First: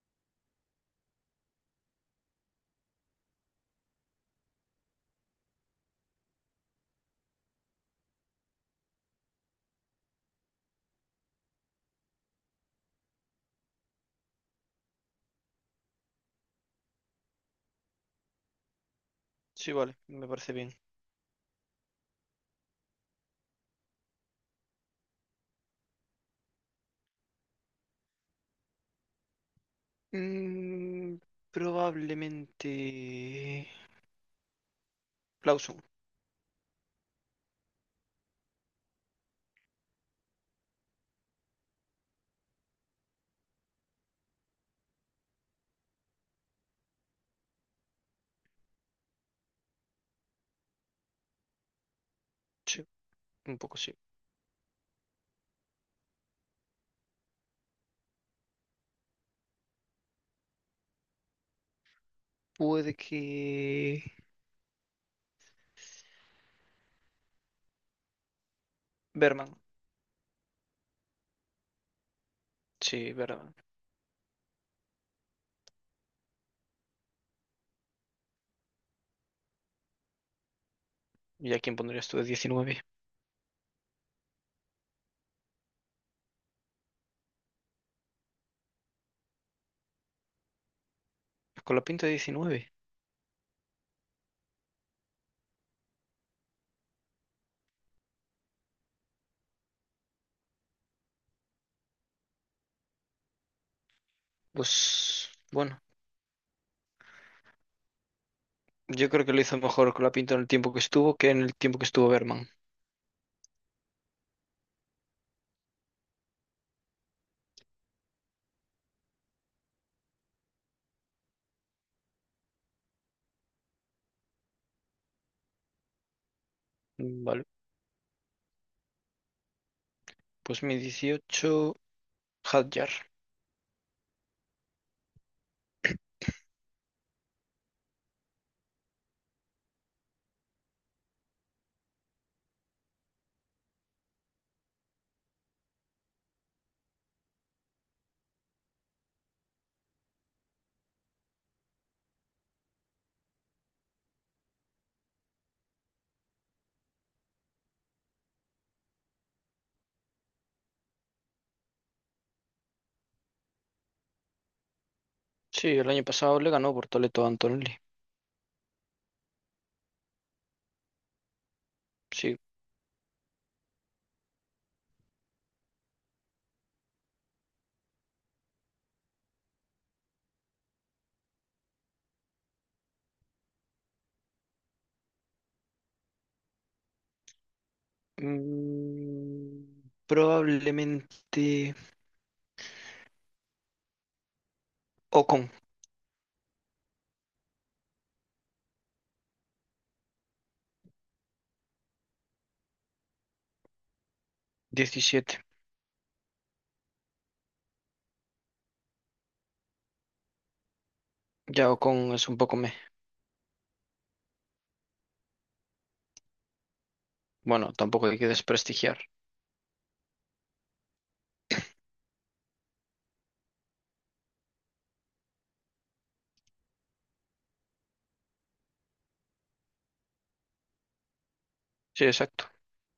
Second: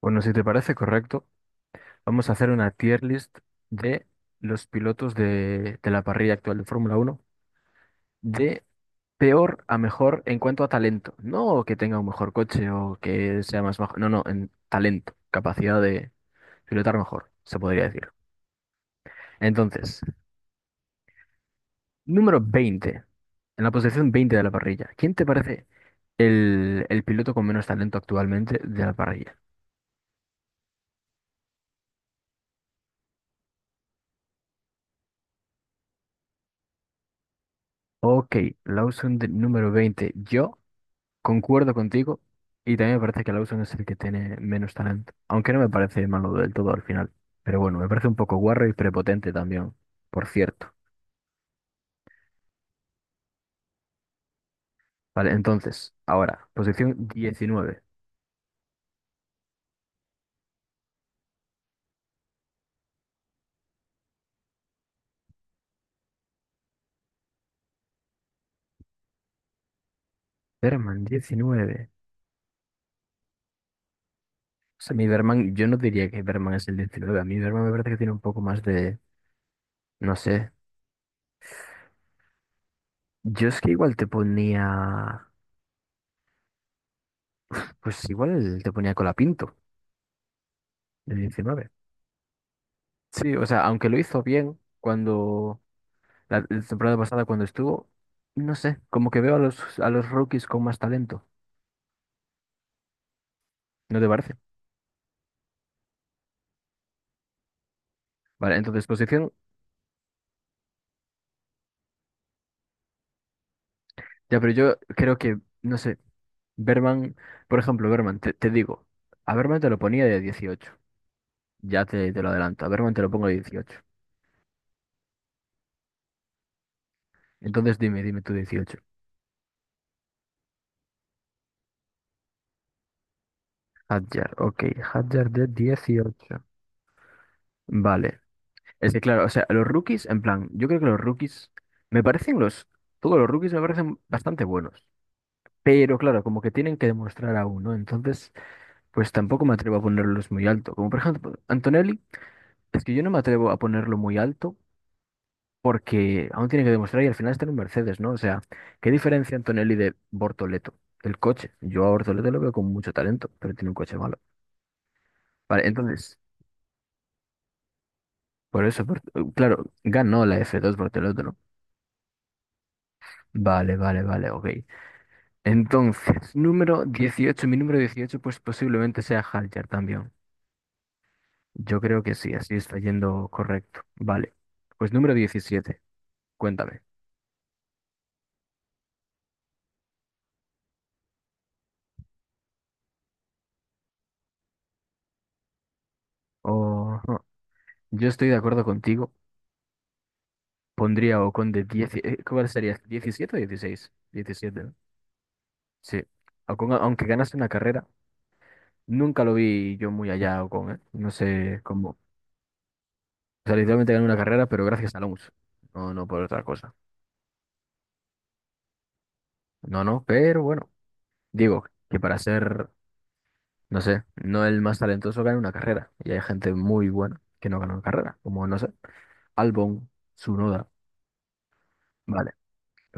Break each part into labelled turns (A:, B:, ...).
A: Bueno, si te parece correcto, vamos a hacer una tier list de los pilotos de la parrilla actual de Fórmula Uno de peor a mejor en cuanto a talento. No que tenga un mejor coche o que sea más bajo, no, no, en talento, capacidad de pilotar mejor, se podría decir.
B: Sí, vale,
A: Entonces,
B: me parece bien.
A: número 20, en la posición 20 de la parrilla, ¿quién te parece el piloto con menos talento actualmente de la parrilla?
B: Mm, probablemente Lawson.
A: Ok, Lawson de número 20. Yo concuerdo contigo y también me parece que Lawson es el que tiene menos talento, aunque no me parece malo del todo al final. Pero bueno, me parece un poco guarro y prepotente también, por cierto.
B: Sí, un poco sí.
A: Vale, entonces, ahora, posición 19.
B: Puede que Berman,
A: Berman, 19.
B: sí, Berman.
A: O sea, mi Berman, yo no diría que Berman es el 19. A mí Berman me parece que tiene un poco más de, no sé.
B: ¿Y a quién pondrías tú de diecinueve?
A: Yo es que igual te ponía, pues igual te ponía Colapinto, de 19.
B: ¿Con la pinta de diecinueve?
A: Sí, o sea, aunque lo hizo bien cuando la temporada pasada cuando estuvo, no sé, como que veo a los rookies con más talento, ¿no te parece?
B: Pues bueno,
A: Vale, entonces
B: yo creo que
A: posición,
B: lo hizo mejor con la pinta en el tiempo que estuvo que en el tiempo que estuvo Berman.
A: ya, pero yo creo que, no sé, Berman, por ejemplo, Berman, te digo, a Berman te lo ponía de 18. Ya te lo adelanto, a Berman te lo pongo de 18.
B: Vale,
A: Entonces dime tú 18.
B: pues mi 18 Hadjar.
A: Hadjar, ok, Hadjar de 18. Vale, es que claro, o sea, los rookies, en plan, yo creo que los rookies, me parecen todos los rookies me parecen bastante buenos. Pero claro, como que tienen que demostrar aún, no. Entonces pues tampoco me atrevo a ponerlos muy alto. Como por ejemplo, Antonelli, es que yo no me atrevo a ponerlo muy alto porque aún tiene que demostrar y al final está en un Mercedes, ¿no? O sea, ¿qué diferencia Antonelli de Bortoleto? El coche. Yo a Bortoleto lo veo con mucho talento, pero tiene un coche malo. Vale,
B: Sí, el año
A: entonces,
B: pasado le ganó por Toledo a Antonelli.
A: por eso, claro, ganó la F2 Bortoleto, ¿no?
B: Sí.
A: Vale, vale, vale, ok. Entonces, número 18, mi número 18 pues posiblemente sea Haljar también. Yo creo que sí, así está yendo correcto. Vale. Pues número 17, cuéntame.
B: Probablemente Ocon,
A: Oh, no, yo estoy de acuerdo contigo. Pondría a Ocon de 10. ¿Cuál sería? ¿17 o 16? 17, ¿no?
B: diecisiete.
A: Sí. Ocon, aunque ganase una carrera, nunca lo vi yo muy allá, a Ocon, ¿eh? No sé
B: Ya
A: cómo.
B: Ocon es un poco me.
A: O sea, literalmente ganó una carrera, pero gracias a Alonso. No, no por otra cosa.
B: Bueno, tampoco hay que desprestigiar.
A: No, no, pero bueno. Digo que para ser, no sé, no el más talentoso gana una carrera. Y hay gente muy buena que no gana una carrera, como no sé. Albon, Tsunoda,
B: Sí,
A: vale.
B: exacto.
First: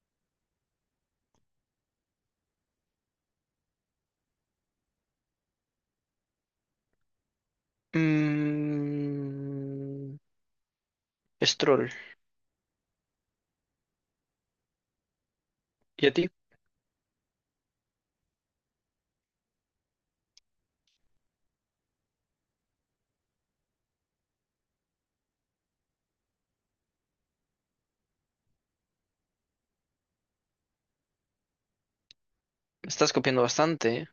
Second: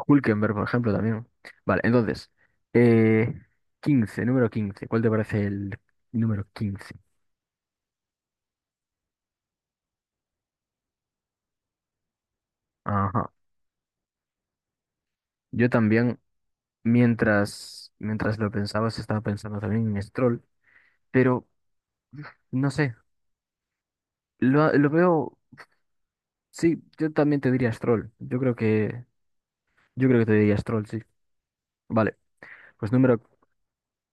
A: Hülkenberg, por ejemplo, también. Vale, entonces, eh, 15, número 15. ¿Cuál te parece el número 15?
B: Mm, Stroll.
A: Ajá. Yo
B: ¿Y a
A: también,
B: ti?
A: mientras lo pensabas, estaba pensando también en Stroll, pero no sé, lo veo, sí, yo también te diría Stroll. Yo creo que te diría Stroll, sí. Vale, pues
B: Estás
A: número,
B: copiando bastante, ¿eh?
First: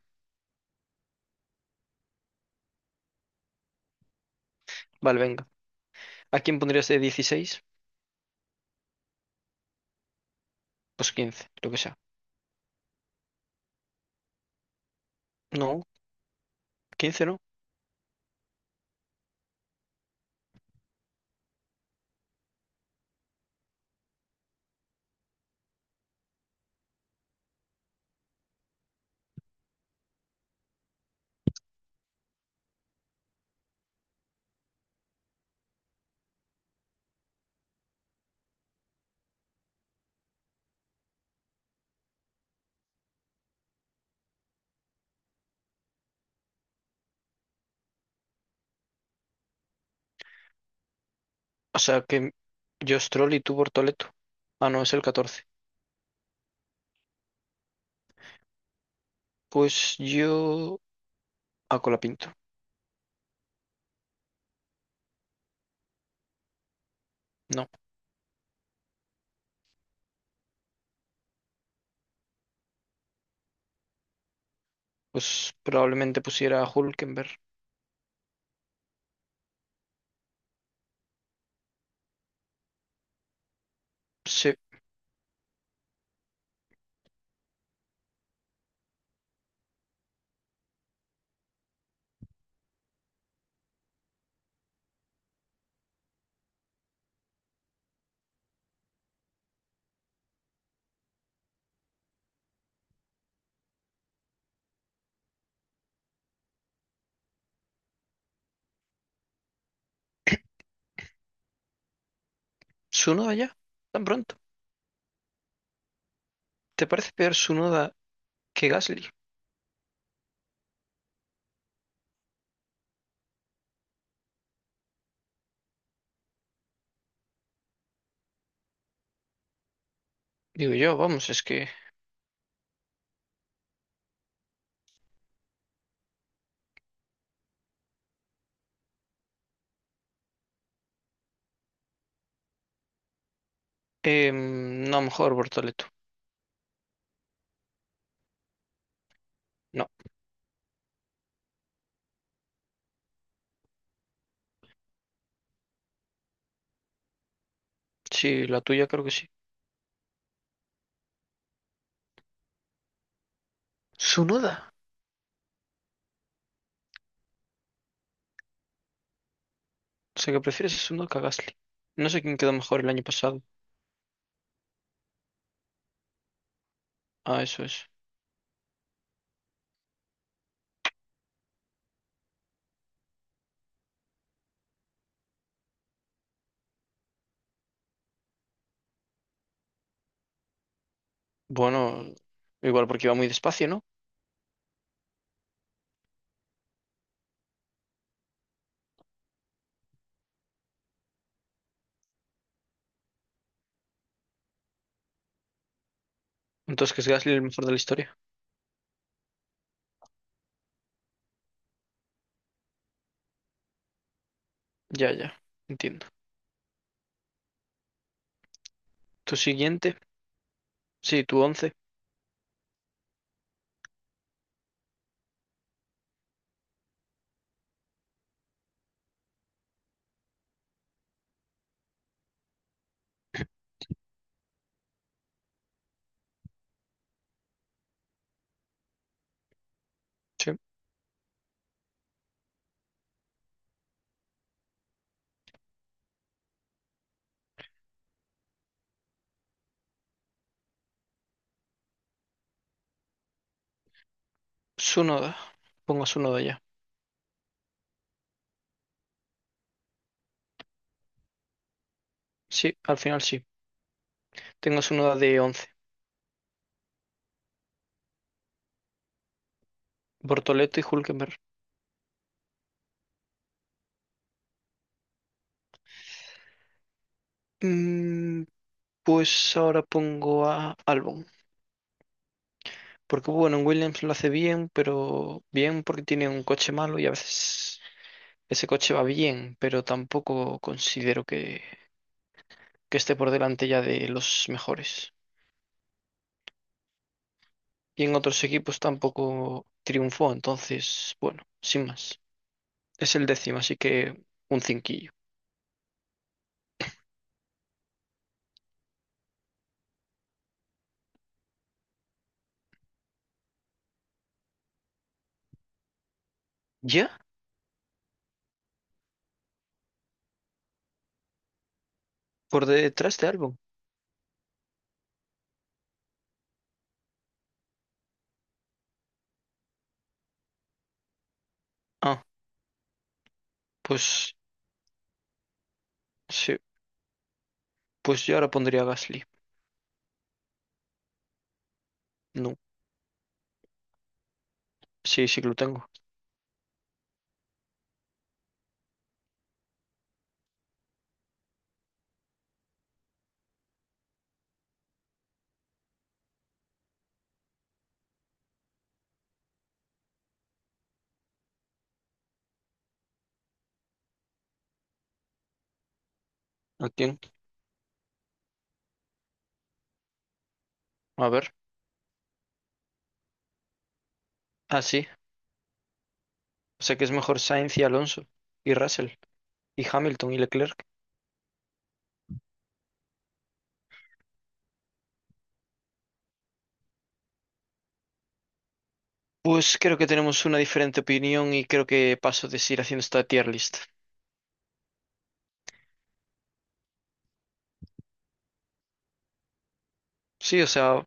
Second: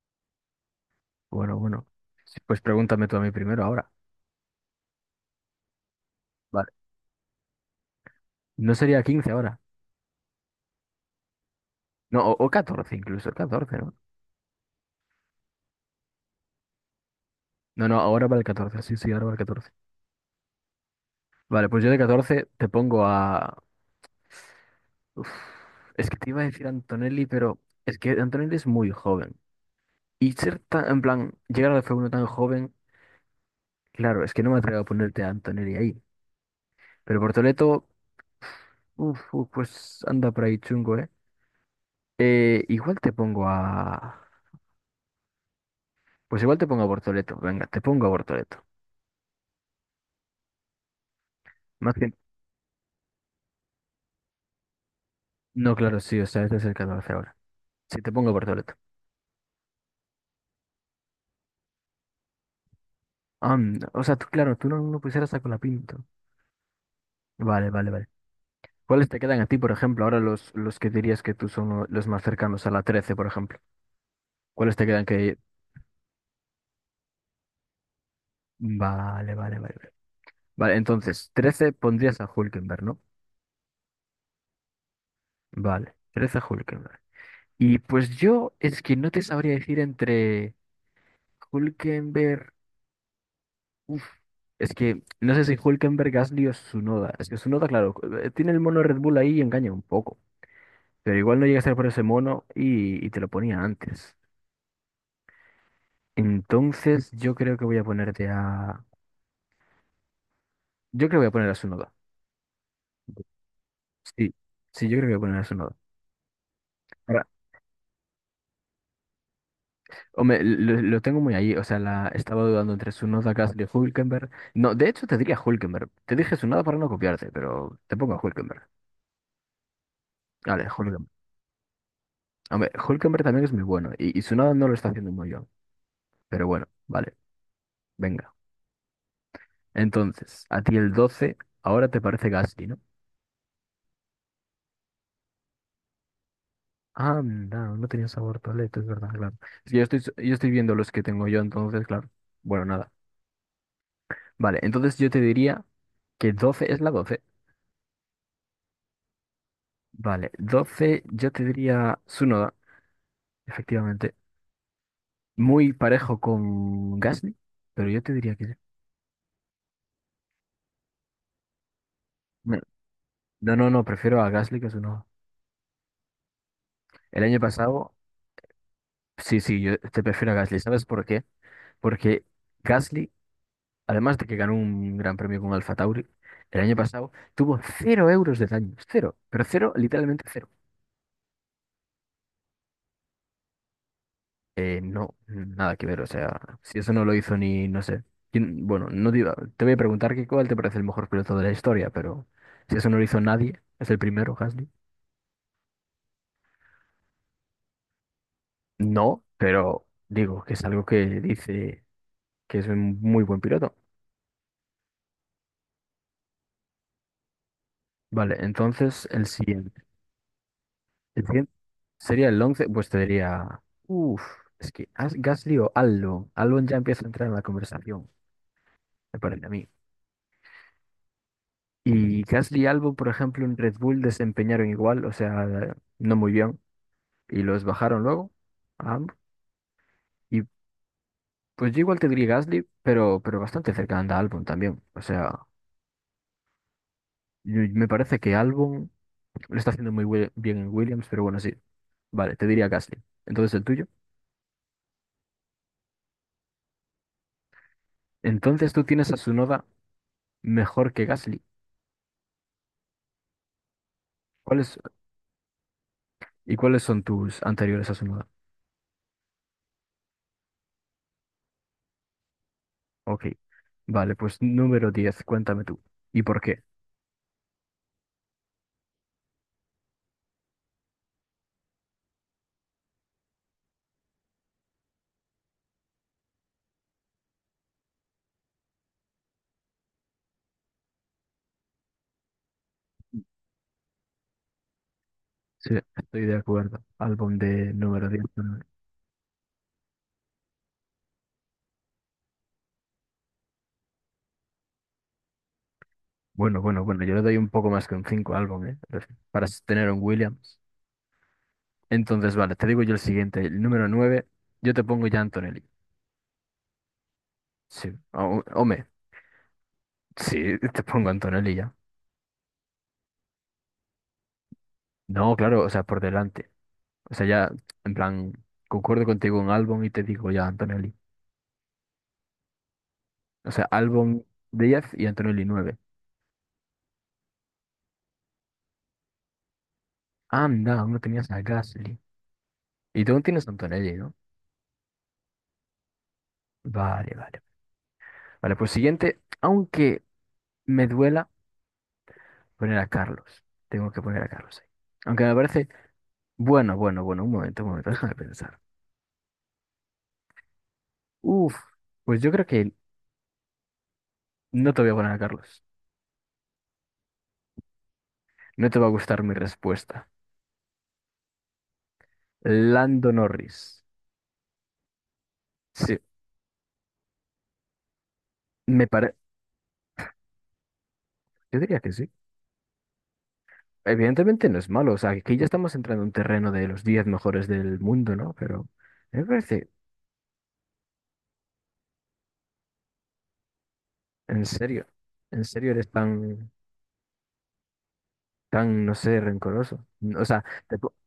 A: bueno, bueno, sí, pues pregúntame tú a mí primero ahora.
B: Vale, venga. ¿A quién
A: Vale,
B: pondrías de 16?
A: no sería 15 ahora,
B: Pues 15, lo que sea.
A: no, o 14 incluso, 14, ¿no?
B: No, quince no.
A: No, no, ahora para el 14 sí, sí, ahora para el 14. Vale, pues yo de 14 te pongo a. Uf, es que te iba a decir Antonelli, pero es que Antonelli es muy joven. Y ser tan, en plan, llegar a la F1 tan joven, claro, es que no me atrevo a ponerte a Antonelli ahí. Pero Portoleto, pues anda por ahí chungo, ¿eh? Igual te pongo a. Pues igual te pongo a Bortoleto, venga, te pongo a Bortoleto.
B: O
A: Más
B: sea
A: que.
B: que yo Stroll y tú Bortoleto. Ah, no, es el 14.
A: No, claro, sí, o sea, este es el 14 ahora. Sí, te pongo a Bortoleto.
B: Pues yo a Colapinto.
A: Ah, o sea, tú, claro, tú no pusieras a Colapinto.
B: No,
A: Vale, vale, vale. ¿Cuáles te quedan a ti, por ejemplo? Ahora los que dirías que tú son los más cercanos a la 13 por ejemplo. ¿Cuáles te quedan que.
B: pues probablemente pusiera a Hulkenberg.
A: Vale, vale, vale. Vale, vale, entonces, 13 pondrías a Hulkenberg, ¿no?
B: Se,
A: Vale, 13 a Hulkenberg. Y pues yo es que no te sabría decir entre Hulkenberg. Uf, es que no sé si Hulkenberg, Gasly o Tsunoda. Es que Tsunoda, claro, tiene el mono Red Bull ahí y engaña un poco. Pero igual no llega a ser por ese mono y te lo ponía antes. Entonces, yo creo que voy a ponerte a. Yo creo que voy a poner a Sunoda.
B: Tsunoda ya, tan
A: Sí,
B: pronto.
A: sí, yo creo que voy a poner a Sunoda.
B: ¿Te parece
A: Ahora,
B: peor Tsunoda que Gasly?
A: hombre, lo tengo muy ahí. O sea, estaba dudando entre Sunoda, Gasly, Hulkenberg. No, de hecho, te diría Hulkenberg. Te dije Sunoda para no copiarte, pero te pongo a Hulkenberg. Vale,
B: Digo yo,
A: Hulkenberg.
B: vamos, es que...
A: Hombre, Hulkenberg también es muy bueno. Y Tsunoda no lo está haciendo muy bien. Pero bueno, vale, venga. Entonces, a ti el 12 ahora te parece Gasly, ¿no?
B: no, mejor Bortoleto.
A: Ah, no, no tenía sabor paleta, es verdad, claro. Es que yo
B: No,
A: estoy, yo estoy viendo los que tengo yo, entonces, claro. Bueno, nada. Vale, entonces yo te diría que 12 es la 12.
B: sí, la tuya creo que sí.
A: Vale, 12 yo te diría Tsunoda, efectivamente.
B: Tsunoda.
A: Muy parejo con Gasly, pero yo te diría que.
B: O sea que prefieres a Tsunoda que a Gasly. No sé quién quedó
A: Me-
B: mejor el año pasado.
A: No, no, no, prefiero a Gasly que a Tsunoda. El año
B: Ah, eso es.
A: pasado, sí, sí, yo te prefiero a Gasly. ¿Sabes por qué? Porque Gasly, además de que ganó un gran premio con Alfa Tauri, el año pasado tuvo 0 euros de daño. Cero, pero cero, literalmente cero.
B: Bueno, igual porque iba muy despacio, ¿no?
A: No, nada que ver, o sea, si eso no lo hizo ni, no sé. Bueno, no te iba- te voy a preguntar que cuál te parece el mejor piloto de la historia, pero si eso no lo hizo nadie, es el primero, Gasly.
B: Entonces que es Gasly el mejor de la historia.
A: No, pero digo que es algo que dice que es un muy buen piloto.
B: Ya, ya, entiendo.
A: Vale, entonces el
B: Tu
A: siguiente.
B: siguiente, sí,
A: El
B: tu
A: siguiente
B: once.
A: sería el 11, pues te diría, uff, es que Gasly o Albon. Albon ya empieza a entrar en la conversación, me parece a mí. Y Gasly y Albon, por ejemplo, en Red Bull desempeñaron igual, o sea, no muy bien. Y los bajaron luego a ambos. Y
B: Sí.
A: pues yo igual te diría Gasly, pero bastante cerca anda Albon también. O sea, me parece que Albon lo está haciendo muy bien en Williams, pero bueno, sí. Vale, te diría Gasly. Entonces el tuyo.
B: Tsunoda. Pongo a Tsunoda ya.
A: Entonces tú tienes a Tsunoda mejor que Gasly.
B: Sí, al final sí.
A: ¿Cuáles,
B: Tengo su uno de once.
A: y cuáles son tus anteriores a Tsunoda?
B: Bortoleto y Hulkenberg.
A: Ok. Vale, pues número 10, cuéntame tú. ¿Y por qué?
B: Mm, pues ahora pongo a Albon. Porque bueno, en Williams lo hace bien, pero bien porque tiene un coche malo y a veces ese coche va bien, pero tampoco considero que esté por delante ya de los mejores.
A: Sí, estoy de acuerdo. Álbum de
B: Y
A: número
B: en
A: 10,
B: otros
A: ¿no?
B: equipos tampoco triunfó, entonces, bueno, sin más. Es el décimo, así que un cinquillo.
A: Bueno, bueno, bueno, yo le doy un poco más que un 5 álbum, ¿eh? Para tener un Williams. Entonces, vale, te digo yo el siguiente, el número 9, yo te pongo ya Antonelli.
B: ¿Ya?
A: Sí, hombre, sí, te pongo Antonelli ya.
B: ¿Por detrás de Albon?
A: No, claro, o sea, por delante. O sea, ya, en plan, concuerdo contigo en Albon y te digo ya Antonelli.
B: Ah,
A: O sea, Albon
B: pues
A: 10 y Antonelli 9.
B: sí, pues yo ahora pondría a Gasly.
A: Anda, aún no tenías a Gasly.
B: No.
A: Y tú aún tienes a Antonelli, ¿no?
B: Sí, sí que lo tengo.
A: Vale, vale. Vale, pues siguiente, aunque me duela poner a Carlos. Tengo que poner a Carlos ahí. Aunque me parece, bueno, bueno, bueno, un momento, déjame pensar. Uf, pues yo creo que no te voy a poner a Carlos.
B: Lo
A: No te va a gustar mi respuesta.
B: a ver.
A: Lando Norris.
B: Ah, sí.
A: Sí,
B: O sea que es mejor Sainz y Alonso. Y
A: me parece.
B: Russell. Y Hamilton y Leclerc.
A: Yo diría que sí. Evidentemente no es malo. O sea, aquí ya estamos entrando en un terreno de los 10 mejores del mundo, ¿no? Pero me parece,
B: Pues creo que tenemos una diferente opinión y creo que paso de seguir haciendo esta tier list.
A: en serio, en serio eres tan, no sé, rencoroso. No, o sea,
B: Sí, o sea,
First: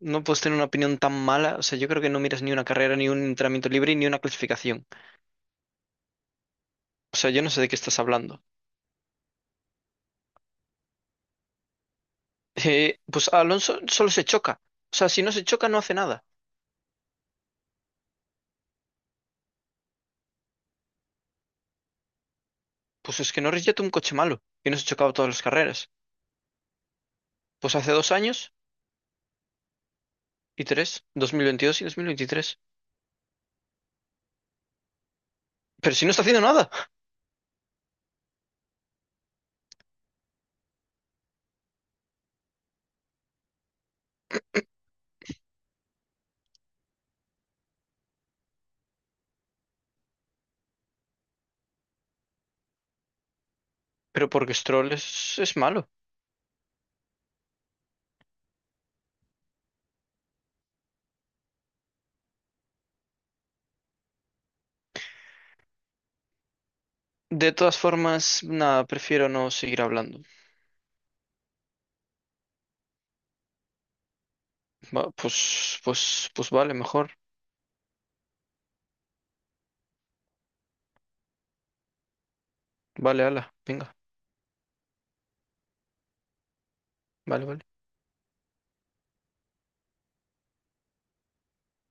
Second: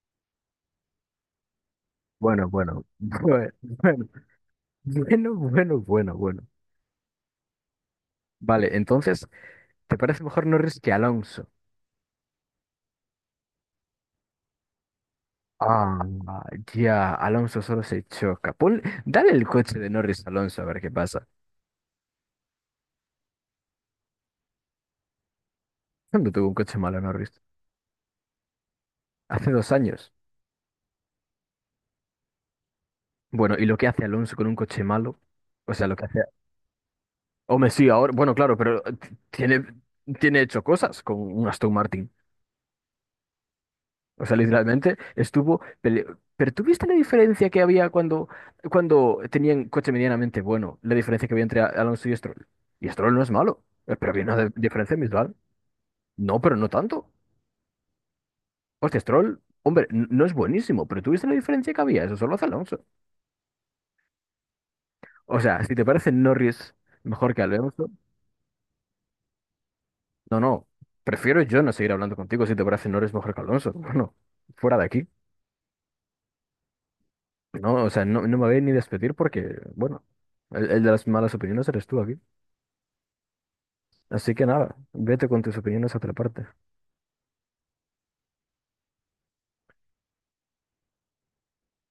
B: no puedes tener una opinión tan mala. O sea, yo creo que no miras
A: bueno,
B: ni una
A: bueno,
B: carrera, ni un
A: bueno,
B: entrenamiento libre, ni una clasificación.
A: bueno, bueno, bueno, bueno, bueno.
B: O sea, yo no sé de qué estás hablando.
A: Vale, entonces, ¿te parece mejor Norris que Alonso?
B: Pues Alonso solo se choca. O sea, si no se choca, no hace
A: Ah,
B: nada.
A: ya, Alonso solo se choca. Dale el coche de Norris a Alonso a ver qué pasa.
B: Pues es que Norris ya tuvo un coche malo y no se chocaba todas las carreras.
A: ¿Cuándo tuvo un coche malo Norris?
B: Pues hace dos años
A: Hace 2 años.
B: y tres, 2022 y 2023.
A: Bueno, ¿y lo que hace Alonso con un coche malo? O sea,
B: Pero
A: lo
B: si
A: que
B: no
A: hace.
B: está haciendo nada.
A: Hombre, sí, ahora. Bueno, claro, pero tiene hecho cosas con un Aston Martin. O sea, literalmente estuvo. Pero ¿tú viste la diferencia que había cuando tenían coche medianamente bueno? La diferencia que había entre Alonso y Stroll. Y Stroll no es malo, pero había
B: Pero
A: una
B: porque
A: diferencia visual.
B: es malo.
A: No, pero no tanto. Hostia, Stroll, hombre, no es buenísimo, pero ¿tuviste la diferencia que había? Eso solo hace Alonso. O sea, si te parece Norris mejor que
B: De todas
A: Alonso,
B: formas, nada, prefiero no seguir hablando.
A: no, no, prefiero yo no seguir hablando contigo si te parece Norris mejor que Alonso. Bueno, fuera de
B: Va,
A: aquí.
B: pues vale, mejor.
A: No, o sea, no, no me voy ni despedir porque, bueno, el de las malas opiniones eres tú aquí.
B: Vale, ala, venga,
A: Así que nada, vete con tus opiniones a otra parte.
B: vale, vale.